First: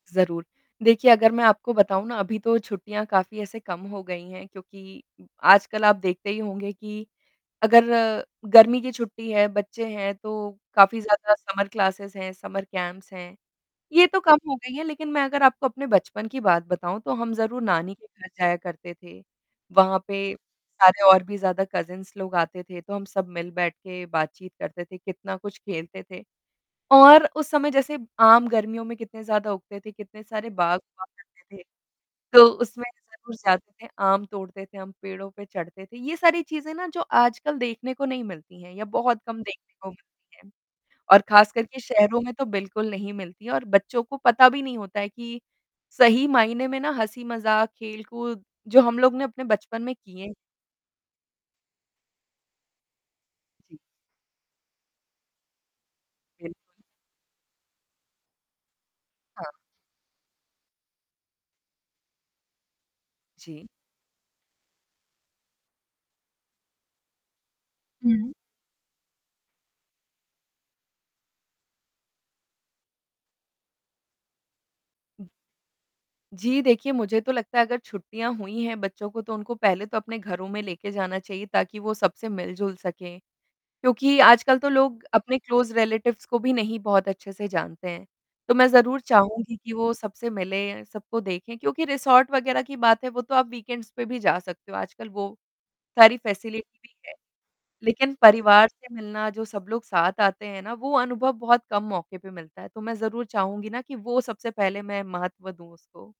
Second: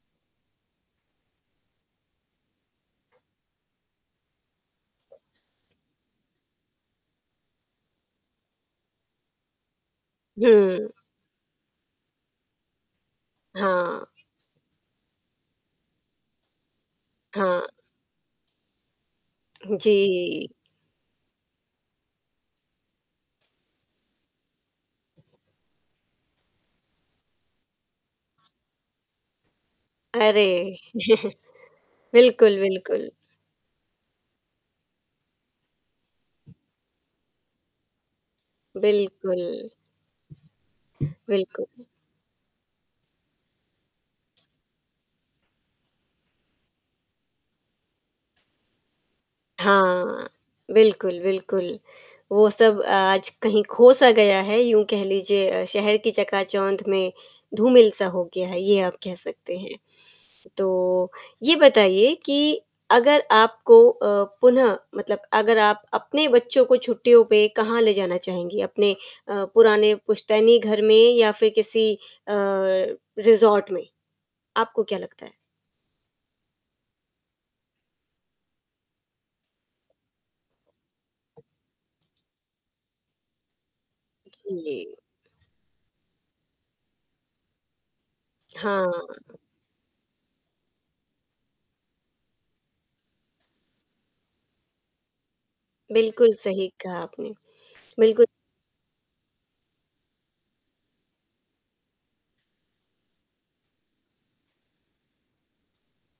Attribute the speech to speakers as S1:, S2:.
S1: ज़रूर। देखिए अगर मैं आपको बताऊँ ना अभी तो छुट्टियाँ काफ़ी ऐसे कम हो गई हैं क्योंकि आजकल आप देखते ही होंगे कि अगर गर्मी की छुट्टी है, बच्चे हैं तो
S2: हुँ।
S1: काफ़ी ज़्यादा समर क्लासेस हैं, समर कैंप्स हैं।
S2: हाँ।
S1: ये तो कम हो गई है लेक़िन मैं अगर आपको अपने बचपन की बात बताऊँ तो हम ज़रूर
S2: हाँ।
S1: नानी के घर जाया करते थे।
S2: हुँ,
S1: वहाँ पे
S2: जी।
S1: सारे और भी ज़्यादा कज़िन्स लोग आते थे तो हम सब मिल बैठ के बातचीत करते थे कितना कुछ खेलते थे। और उस समय जैसे आम गर्मियों में कितने ज़्यादा उगते थे कितने सारे
S2: अरे!
S1: बाग हुआ करते थे, तो
S2: बिल्कुल,
S1: उसमें
S2: बिल्कुल।
S1: जाते थे आम तोड़ते थे, हम पेड़ों पे चढ़ते थे। ये सारी चीज़ें ना जो आजकल देखने को नहीं मिलती हैं या बहुत कम
S2: बिल्कुल।
S1: देखने को मिलती हैं। और ख़ासकर के
S2: बिल्कुल।
S1: शहरों में तो बिल्कुल नहीं मिलती और बच्चों को पता भी नहीं होता है कि सही मायने में ना हँसी-मज़ाक, खेल-कूद जो हम लोग ने अपने बचपन में किए
S2: हाँ।
S1: हैं।
S2: बिल्कुल, बिल्कुल। वो सब अ, आज कहीं
S1: जी।
S2: ख़ो-सा गया है, यूँ कह लीजिए अ, शहर की
S1: बिल्कुल।
S2: चकाचौंध में धूमिल-सा हो गया है, ये आप कह
S1: हाँ।
S2: सकते हैं। तो ये बताइए कि अगर
S1: जी।
S2: आपको अ, पुनः मतलब अगर आप अपने बच्चों को छुट्टियों पे कहाँ ले जाना
S1: हुँ।
S2: चाहेंगी अपने अ, पुराने पुश्तैनी घर में या फ़िर किसी अ, रिसॉर्ट में? आपको क्या लगता है?
S1: जी देखिए, मुझे तो लगता है अगर छुट्टियाँ हुई हैं बच्चों को तो उनको पहले तो अपने घरों में लेके जाना चाहिए ताकि वो सबसे मिल-जुल सकें क्योंकि आजकल तो
S2: जी।
S1: लोग अपने क्लोज़ रिलेटिव्स को भी नहीं बहुत अच्छे से जानते हैं। तो मैं ज़रूर
S2: हाँ।
S1: चाहूँगी कि वो सबसे पहले सबको देखें क्योंकि रिसॉर्ट वग़ैरह की बात है वो तो आप वीकेंड्स पे भी जा सकते हो आजकल वो सारी
S2: बिल्कुल सही
S1: फ़ेसिलिटीज़ भी
S2: कहा
S1: हैं।
S2: आपने।
S1: लेक़िन
S2: बिल्कुल।
S1: परिवार से मिलना जो सब लोग साथ आते हैं ना वो अनुभव बहुत कम मौके पे मिलता है। तो मैं ज़रूर चाहूँगी ना कि वो सबसे पहले मैं महत्व दूँ उसको।